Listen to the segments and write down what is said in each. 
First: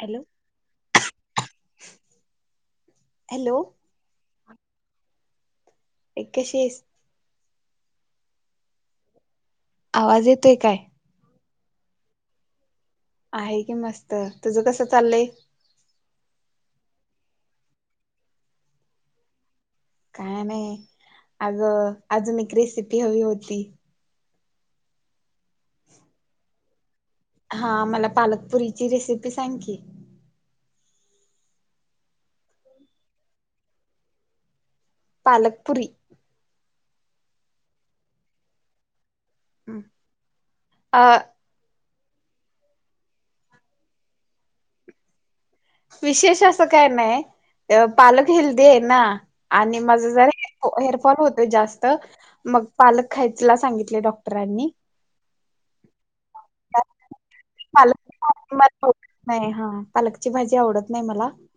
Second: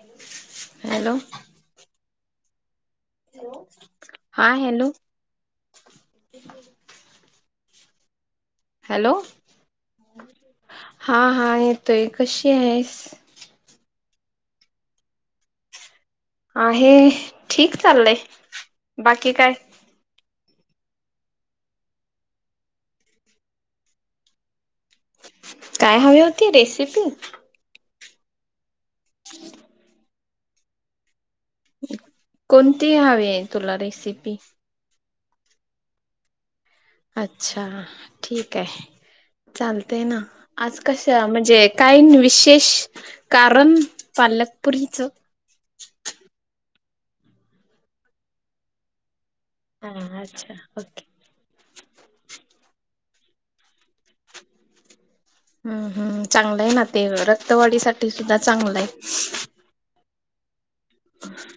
Hello hello hello हा hello ऐ कशी आहेस? हॅलो आवाज येतोय काय? हां हा येतोय कशी आहेस. आहे कि मस्त तुझं कसं चाललंय. आहे ठीक चाललंय बाकी काय? काय नाही अगं अजून एक रेसिपी हवी होती. काय हवी होती रेसिपी. हा मला पालकपुरीची रेसिपी सांग की. कोणती हवी हाय तुला रेसिपी. पालकपुरी. अच्छा ठीक आहे चालतय ना आज अ कशा म्हणजे. कायन विशेष कारण पालकपुरीचं. विशेष असं काय नाही पालक अ हेल्दी आहे ना! आणि माझ हा जरा अच्छा ओके हेअरफॉल होतोय जास्त. मग पालक खायचला सांगितली डॉक्टरांनी! हूं हूं! चांगलं आहे ना ते, रक्तवाढी साठी सुद्धा पालक मला चांगलं आहे. आवडत नाही हा पालकची भाजी आवडत नाही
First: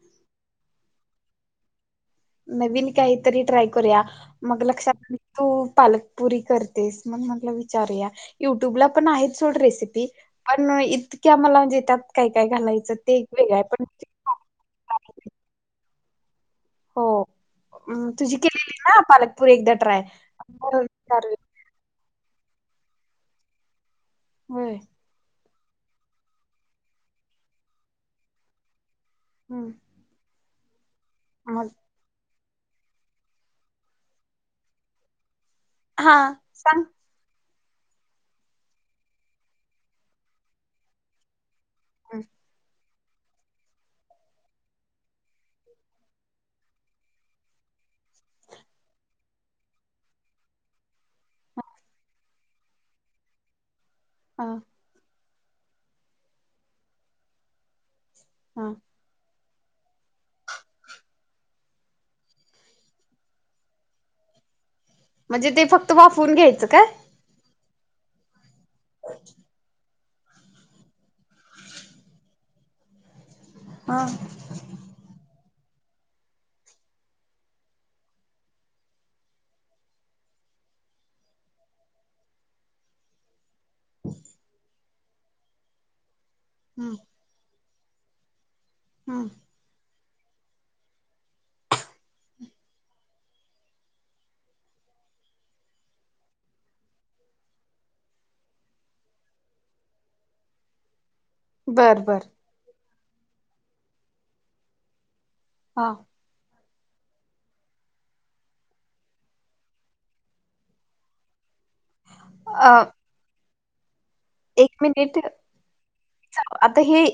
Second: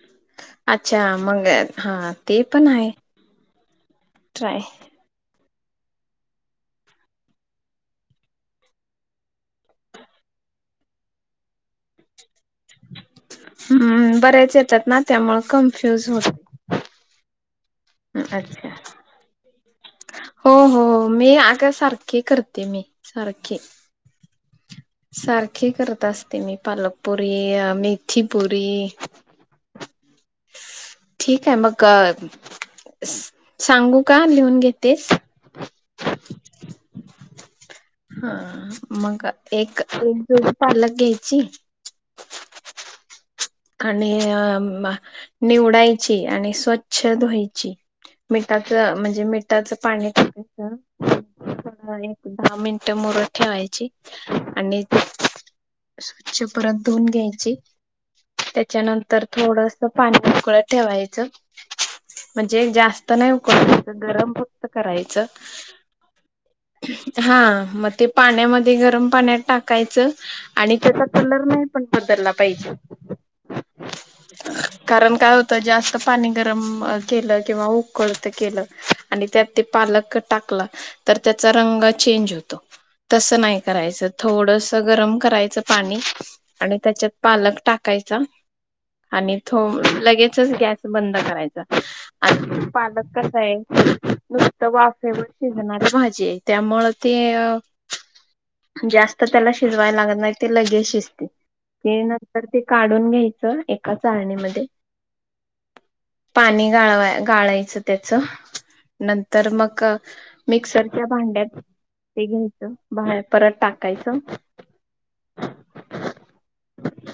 [inaudible] अच्छा मंग हा! ते पण आहे नवीन काहीतरी ट्राय करूया ट्राय मग लक्षात तू पालकपुरी करतेस मग म्हटलं विचारूया? युट्यूब ला पण आहेत सोड रेसिपी. अण इतक्या मला म्हणजे त्यात काय, काय घालायचं ते. वेगळं आहे पण हूं बऱ्याच येतात ना त्, यामुळे कन्फ्युज हो हो मं तुजी केलेली ना पालकपूरी एकदा ट्राय. हो हो मी अग सारखी करते मी सारखी. होय! सारखी असते मी पालकपुरी अ मेथी पुरी. हूं! ठीक आहे मक सांगू का लिहून घेतेस? हा सांग. हा मग एक एक जुडी पालक घ्यायची! अ! आणि अ मं निवडायची आणि स्वच्छ धुवायची. मिठाच म्हणजे मिठाच पाणी टाकायच आणि दहा मिनटं मुरत ठेवायची. हा! आणि स्वच्छ परत धुऊन घ्यायची. हा त्याच्यानंतर थोडस पाणी उकळत ठेवायचं. म्हणजे जास्त नाही उकळू द्यायचं, गरम फक्त कराय च म्हणजे ते फक्त वाफवून घ्यायचं काय हा म ते पाण्याम ते गरम पाण्यात टाकायचं, आणि त्याचा कलर नाही पण बदलला पाहिजे. हा! कारण काय होतं, जास्त पाणी गरम केलं किंवा उकळत केलं. आणि त्यात ते पालक टाकला, तर त्याचा रंग चेंज होतो तसं नाही. करायच थोडस गरम करायच पाणी, आणि हम्म त्याच्यात पालक टा कायचा हम्म आणि थो लगेचच गॅस बंद करायचा. आन पालक कसा आहे, नुसत वाफेवर शिजणारी भाजी हे. त्यामुळ ते! [inaudible] जास्त त्याला शिजवायला लागत नाही, ते लगेच शिजते. बर ते बर नंतर ते काढून घ्यायचं, एका चाळणीमध्ये. हा! पाणी गाळवाय-गाळायचं त्याचं नंतर मक! मिक्सरच्या भांड्यात ते घ्यायचं अ भां परत टाकायचं. एक मिनिट, आता हे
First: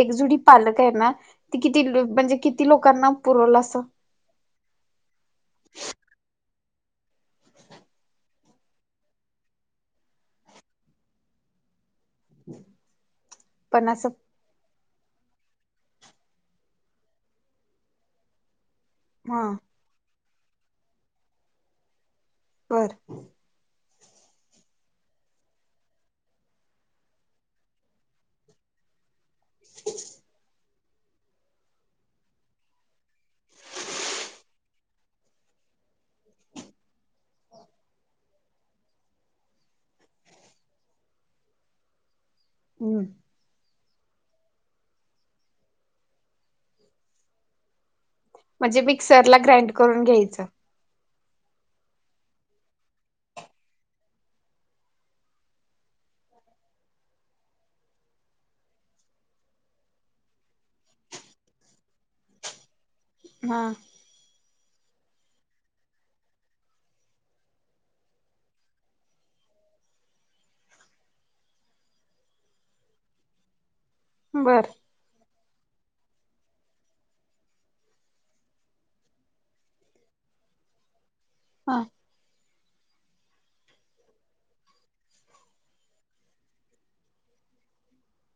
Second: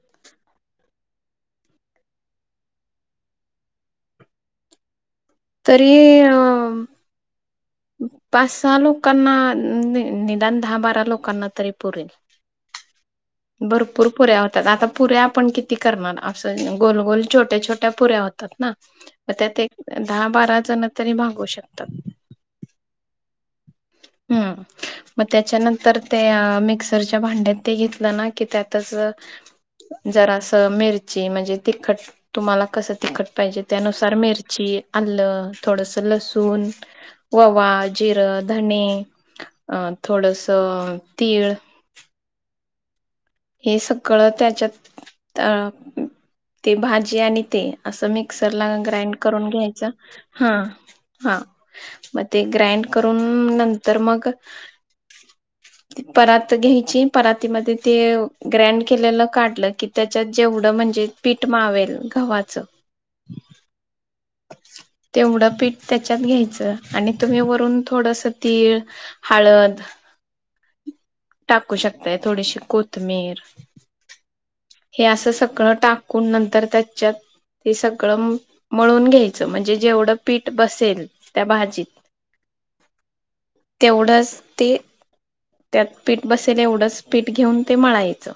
एकजुडी पालक आहे ना? ते किती म्हणजे किती लोकांना पुरल असं. तरी अ. पाच सहा लोकांना नि निदान दहा बारा लोकांना तरी पुरेल. पण असं भरपूर पुऱ्या होतात आत. पुऱ्या आपण किती करणार असं गोलगोल छोट्या छोट्या पुऱ्या होतात ना हा त्यात काय. दहा बारा जण तरी भागू शकतात. बर. हम्म. मग त्याच्यानंतर ते अ मिक्सरच्या भांड्यात ते घेतलं ना की त्यातच अ. जरास मिरची म्हणजे तिखट. तुम्हाला कसं तिखट पाहिजे त्यानुसार मिरची. आलं थोडस लसूण ओवा जिरं धणे. अ थोडस तीळ. हम्. हे सगळं त्याच्यात अ ते भाजी आणि ते. असं मिक्सर ला म्हणजे ग्राइंड मिक्सरला करून ग्राइंड घ्यायच करून घ्यायचं हम्म. हा मग ते ग्राइंड करून नंतर मग. परात घ्यायची पराती मध्ये ते. ग्रॅड केलेलं काढलं की त्याच्यात जेवढं म्हणजे पीठ मावेल गव्हाच. हा. तेवढं पीठ त्याच्यात घ्यायचं आणि तुम्ही वरून थोडस तीळ. हळद. टाकू शकताय थोडीशी कोथमीर. बरं. हे असं सगळं टाकून नंतर त्याच्यात. हे सगळं मळून घ्यायचं म्हणजे जेवढं पीठ बसेल. त्या हा भाजीत तेवढंच ते. त्यात पीठ बसेल एवढंच पीठ घेऊन ते मळायचं.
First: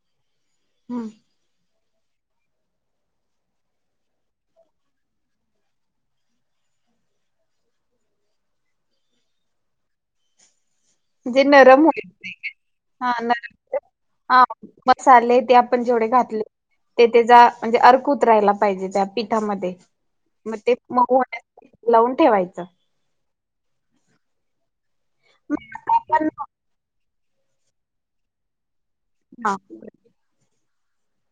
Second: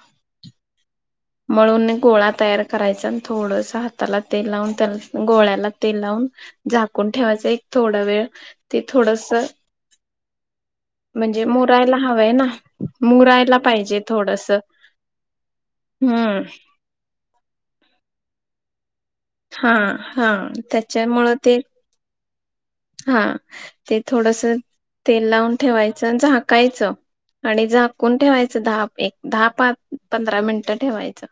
हम. मळून गोळा तयार करायचा अन थोडसं हाताला तेल लावून त्या गोळ्याला तेल लावून. झाकून ठेवायचं एक थोडा वेळ ते थोडसं. जे नरम होईल ते हवंय ना हा मुरायला नर पाहिजे आ. थोडस मसाले ते आपण जेवढे हम्म घातले ते त्याचा म्हणजे अर्क उतरायला पाहिजे त्यात. पिठामध्ये हा हा मग ते मऊ त्याच्यामुळं ते होण्यासाठी लावून ठेवायचं. हा ते थोडसं तेल लावून मग आता ठेवायचं अ आपण झाकायचं. आणि झाकून ठेवायचं दहा एक दहा हा पा पंधरा मिनिटं ठेवायचं.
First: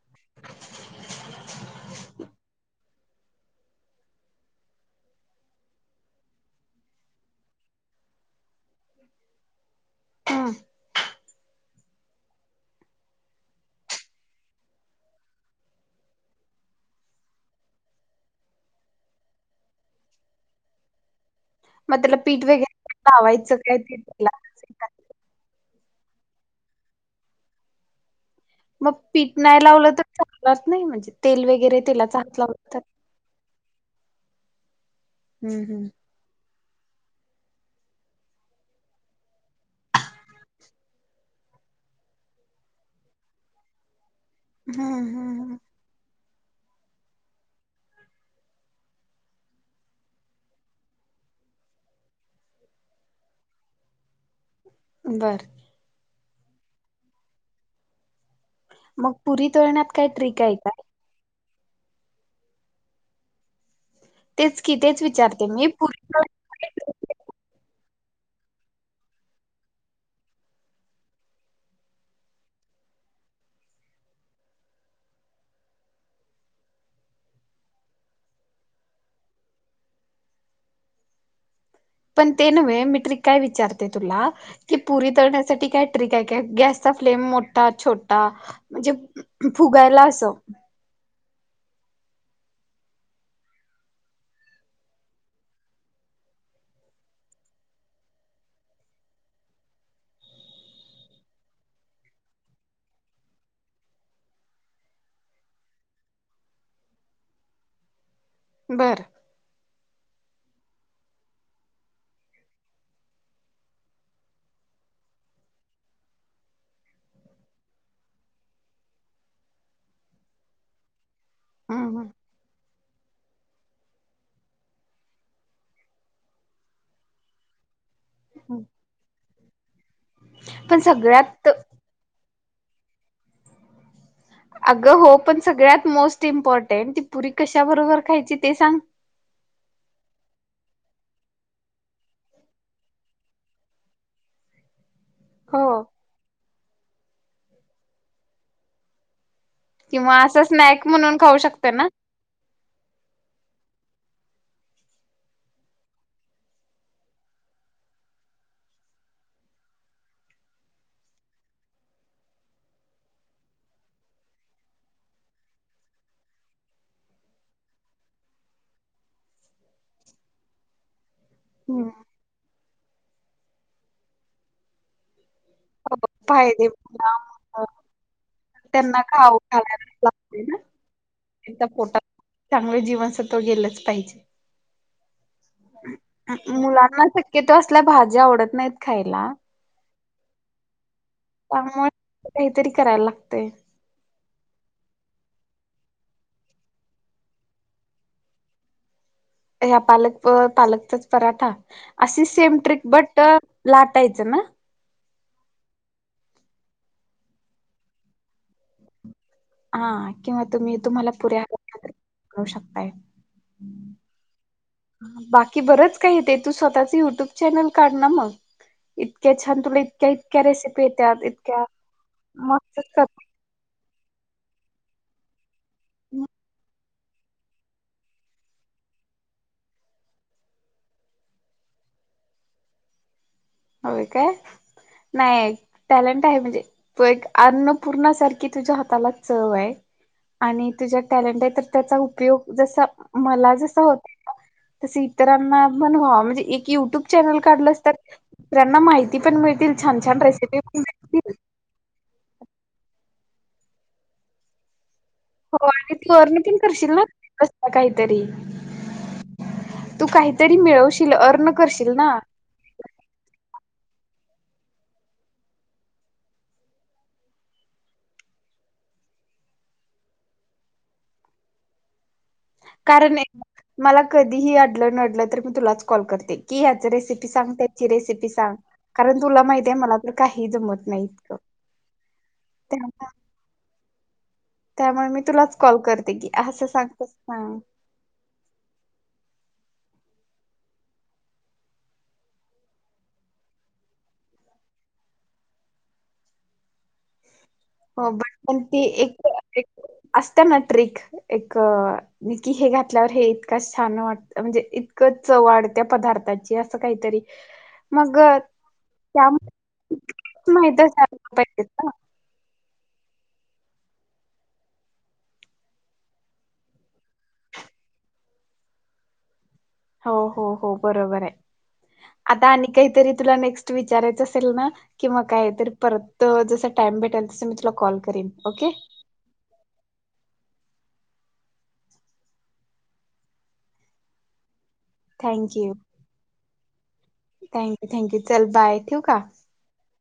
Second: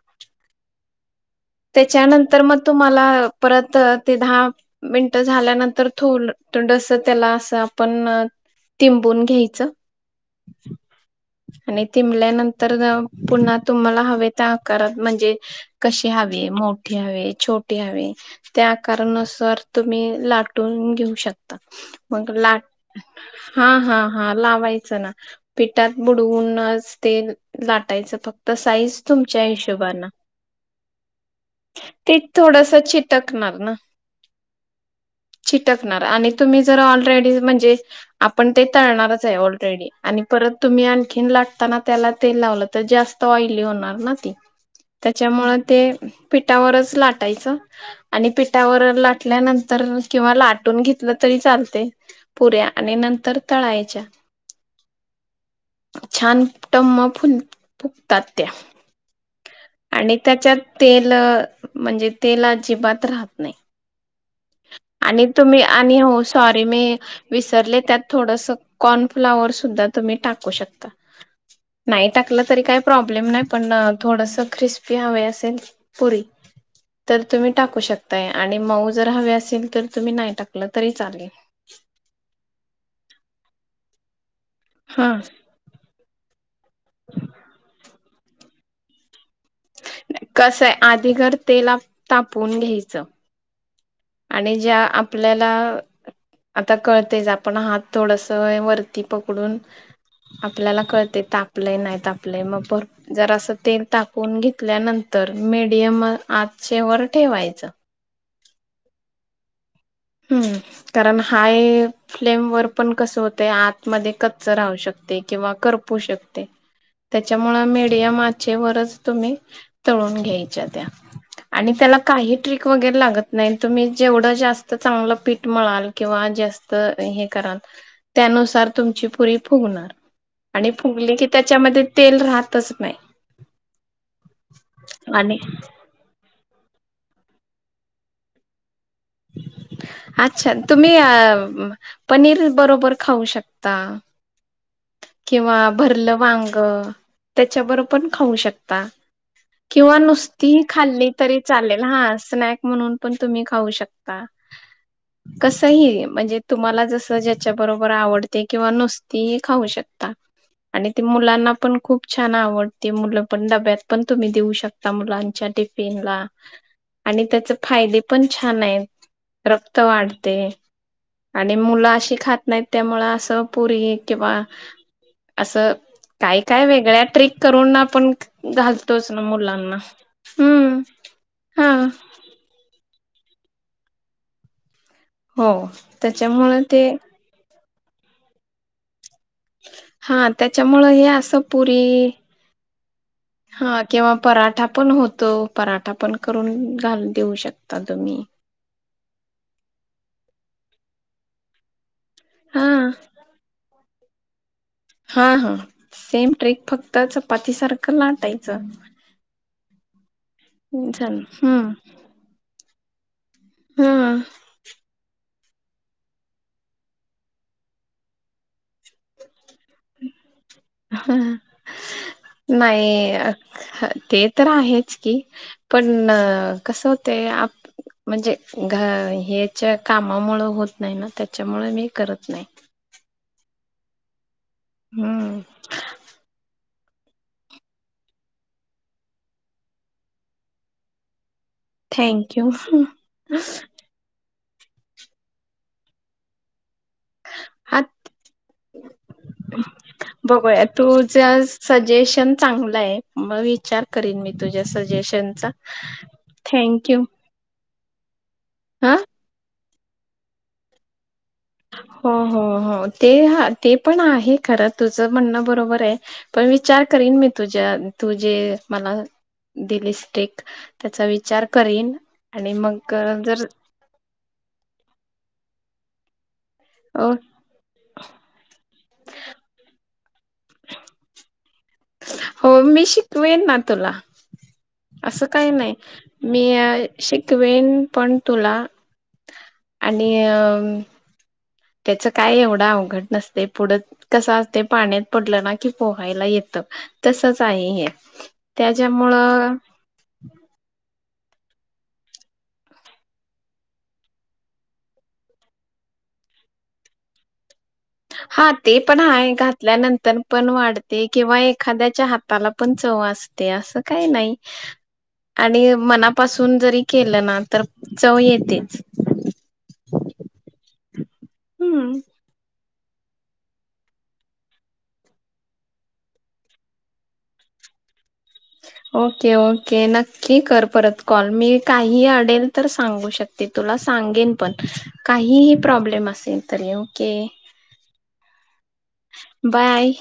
त्याच्यानंतर मग तुम्हाला परत ते दहा. मिनट झाल्यानंतर थोल डंस त्याला असं आपण अ्. तिंबून घ्यायचं. हम. आणि तिंबल्यानंतर [unintelligible] पुन्हा तुम्हाला हवे त्या आकारात म्हणजे कशी. [unintelligible] हवी मोठी हवे छोटी हवे. त्या आकारा नुसार तुम्ही लाटून घेऊ शक. त्याला मग पीठ लाट वगैरे लावायचं हा काय ते हा हा तेलात? लावायचं ना. पिठात बुडवूनच ते लाटायचं फक्त मग साईज पीठ तुमच्या नाही लावलं हिशोबानं. [unintelligible] नाही म्हणजे तेल वै. ते थोडंसं चिटकणार ना हम्म हम्म चिटकणार आणि तुम्ही जर ऑलरेडी म्हणजे आपण ते तळणारच आहे ऑलरेडी. आणि परत तुम्ही आणखीन लाटताना त्याला तेल लावलं तर जास्त ऑइली होणार ना ते. त्यांच्यामुळे हम्म ते पिठावरच लाटायचं. आणि पिठावर लाटल्यानंतर किंवा लाटून घेतलं तरी चालतंय. पुऱ्या आणि नंतर तळायच्या. बरं छान टम फुल फुगतात त्या. मग पुरी तळण्यात काय आणि ट्रिक आहे त्याच्यात का? तेल म्हणजे तेल अजिबात राहत नाही. तेच की तेच आणि विचारते तुम्ही मी आणि पुरी हो सॉरी. ते मी तळण्यात विसरले त्यात थोडस कॉर्नफ्लावर सुद्धा तुम्ही टाकू शकता. नाही टाकलं तरी काही प्रॉब्लेम नाही पण थोडस क्रिस्पी हवे असेल पुरी तर तुम्ही टाकू शकताय आणि मऊ जर हवे असेल तर तुम्ही नाही टाकलं तरी चालेल. पण ते नव्हे मी ट्रिक काय विचारते तुला की पुरी हा तळण्या साठी काय ट्रिक आहे गॅस चा फ्लेम मोठा छोटा म्हणजे फुगायला असं कसय आधी खर तेल तापून घ्यायचं. आणि ज्या आपल्याला आता कळतेच आपण हात थोडस वरती पकडून, आपल्याला कळतय तापलंय नाही तापलय मग जरास तेल तापउन घेतल्यानंतर मीडियम आचेवर ठेवायचं. बरं हम्म, कारण हाय फ्लेम वर पण कसं होतंय आतमध्ये कच्च राहू शकतय किंवा करपू शकतय. त्यांच्यामुळे मिडियम आचेवरच तुम्ही तळून घ्यायच्या त्या. आणि त्याला हम्म काही ट्रिक वगैरे लागत नाही तुम्ही जेवढं जास्त चांगलं पीठ मिळाल किंवा जास्त हे कराल, हम्म त्यानुसार तुमची पुरी फुगणार आणि पण फुगली की सगळ्यात त्यांच्यामध्ये तेल राहतच नाही. अगं हो आणि पण सगळ्यात मोस्ट इम्पॉर्टंट ती पुरी कशाबरोबर खायची ते सांग. अच्छा तुम्ही अ पनीर बरोबर खाऊ शकता. किंवा हो भरलं वांग त्याच्याबरो पण खाऊ शकता. किंवा असं नुसती स्नॅक खाल्ली म्हणून खाऊ तरी शकते चालेल ना. हा स्नॅक्. म्हणून पण तुम्ही खाऊ शकता. कसही म्हणजे तुम्हाला जस ज्याच्याबरोबर आवडते किंवा नुसती खाऊ शकता. आणि ते मुलांना पण खूप छान आवडते मुलं पण डब्यात पण तुम्ही देऊ शकता. मुलांच्या लंच टिफिन ला. आणि त्याचे फायदे छान आहेत रक्त वाढते. आणि मुलं हो अशी खात नाहीत त्यामुळं असं पुरी किंवा असं काय काय फायदे वेगळ्या ट्रिक करून आपण त्यांना घालतोच ना मुलांना. हम्म. त्याच्या हा पोटात चांगलं जीवनसत्व गेलंच पाहिजे. हो त्याच्यामुळे ते मुलांना शक्यतो असल्या भाज्या आवडत नाहीत खायला. हां, त्याच्यामुळ, हे असं पुरी, त्यामुळे काहीतरी करायला लागतय हां. किंवा पराठा पण होतो, पराठा पण करून, घाल देऊ शकता, तुम्ही. ह्या पालक, प-पालकचाच पराठा, अशी सेम हा ट्रिक, बट अ लाटायचं ना? हां हां, सेम ट्रीक, फक्त चपाती सारखं, लाटायचं. हां, किंवा तुम्ही, तुम्हाला झालं पुऱ्या हम्म [inaudible] करू शकताय, हा बाक कि बरंच काही, ते तू स्वतःच, युट्यूब चॅनल काढ ना, मग. इतक्या छान, तुला इतक्या-इतक्या रेसिपी येत्यात, इतक्या, मागचच कर नाही अ, ह, ते तर आहेच की, पण कस होतय, आप म्हणजे, घ ह्यच्या कामामुंळ, होत नही ना, त्याच्यामुळ, मी करत नाही. हो काय, हम्म नाही. टॅलेंट आहे, म्हणजे तू एक, अन्नपूर्णा सारखी, तुझ्या हाताला, चव ये. आणि तुझ्यात टॅलेंट ये, तर त्याचा थँक्यू उपयोग जसा, मला जसा होत तस इतरांना पण व्हा, म्हणजे एक युट्युब चॅनल हा काढलस तर त्यांना माहिती, पण मिळतील, छान-छान रेसिपी मिळतील तुझं सजेशन चांगलं ये, म मी विचार करीन, मी तुझ्या सजेशन हो आणि तू अर्न पण करशील ना, [inaudible] काही तरी? अं? तू काहीतरी मिळवशील, अर्न करशील हो ना हो हो, ते हा, ते पण आहे, खरं तुझं म्हणणं, बरोबर ये. पण विचार करीन, मी तुझ्या, तु जे मला दिलीस, ट्रिक त्याचा विचार करीन, आणि मग कारण एक, जर मला कधीही अडलं-नडलं तर, मी तुलाच कॉल करते, की ह्याच रेसिपी सांग, त्या ची रेसिपी सांग, कारण तुला माहिती ये, मला तर काही जमत नाही, इतकं. हो, मी त्या शिकवीन ना, तुला. त्यामुळे मी असं काही तुलाच नाही, कॉल करते की मी असं य सांग तसं सांग शिकवेन पण तुला, आणि अ त्याचं काय, एवढं अवघड नसते, पुढं कसं असते, पाण्यात, पडलं ना की, पोहायला येतं. तसच आहे हे, त्याच्यामुळं असताना ट्रिक, एक की हे घातल्यावर, हे इतकच छान वाटत, म्हणजे इतकं चव वाढत्या पदार्थाची, असं काहीतरी ह. [inaudible] हां, ते पण हाय, घातल्यानंतर पण माहित वाढते, असायला किंवा पाहिजेत ना एखाद्याच्या हात ला, पण चव असते, असं काही नाही. आणि मनापासून, जरी केलं ना, तर चव येतेच. हो हो हो, बरोबर य, हम्म आता आणि काहीतरी, तुला नेक्स्ट विचारायचं असेल ना? किंवा काय तर, परत जसं टाइम भेटल, तसं मी तुला कॉल करीन, ओके? ओके, ओके, नक्की कर परत कॉल, मी काहीही अडेल, तर सांगू शक ते, तुला सांगेन पण. काहीही थँक्यू प्रॉब्लेम असेल, तरी ओके? थँक्यू थँक्यू चल बाय ठेवू का बाय.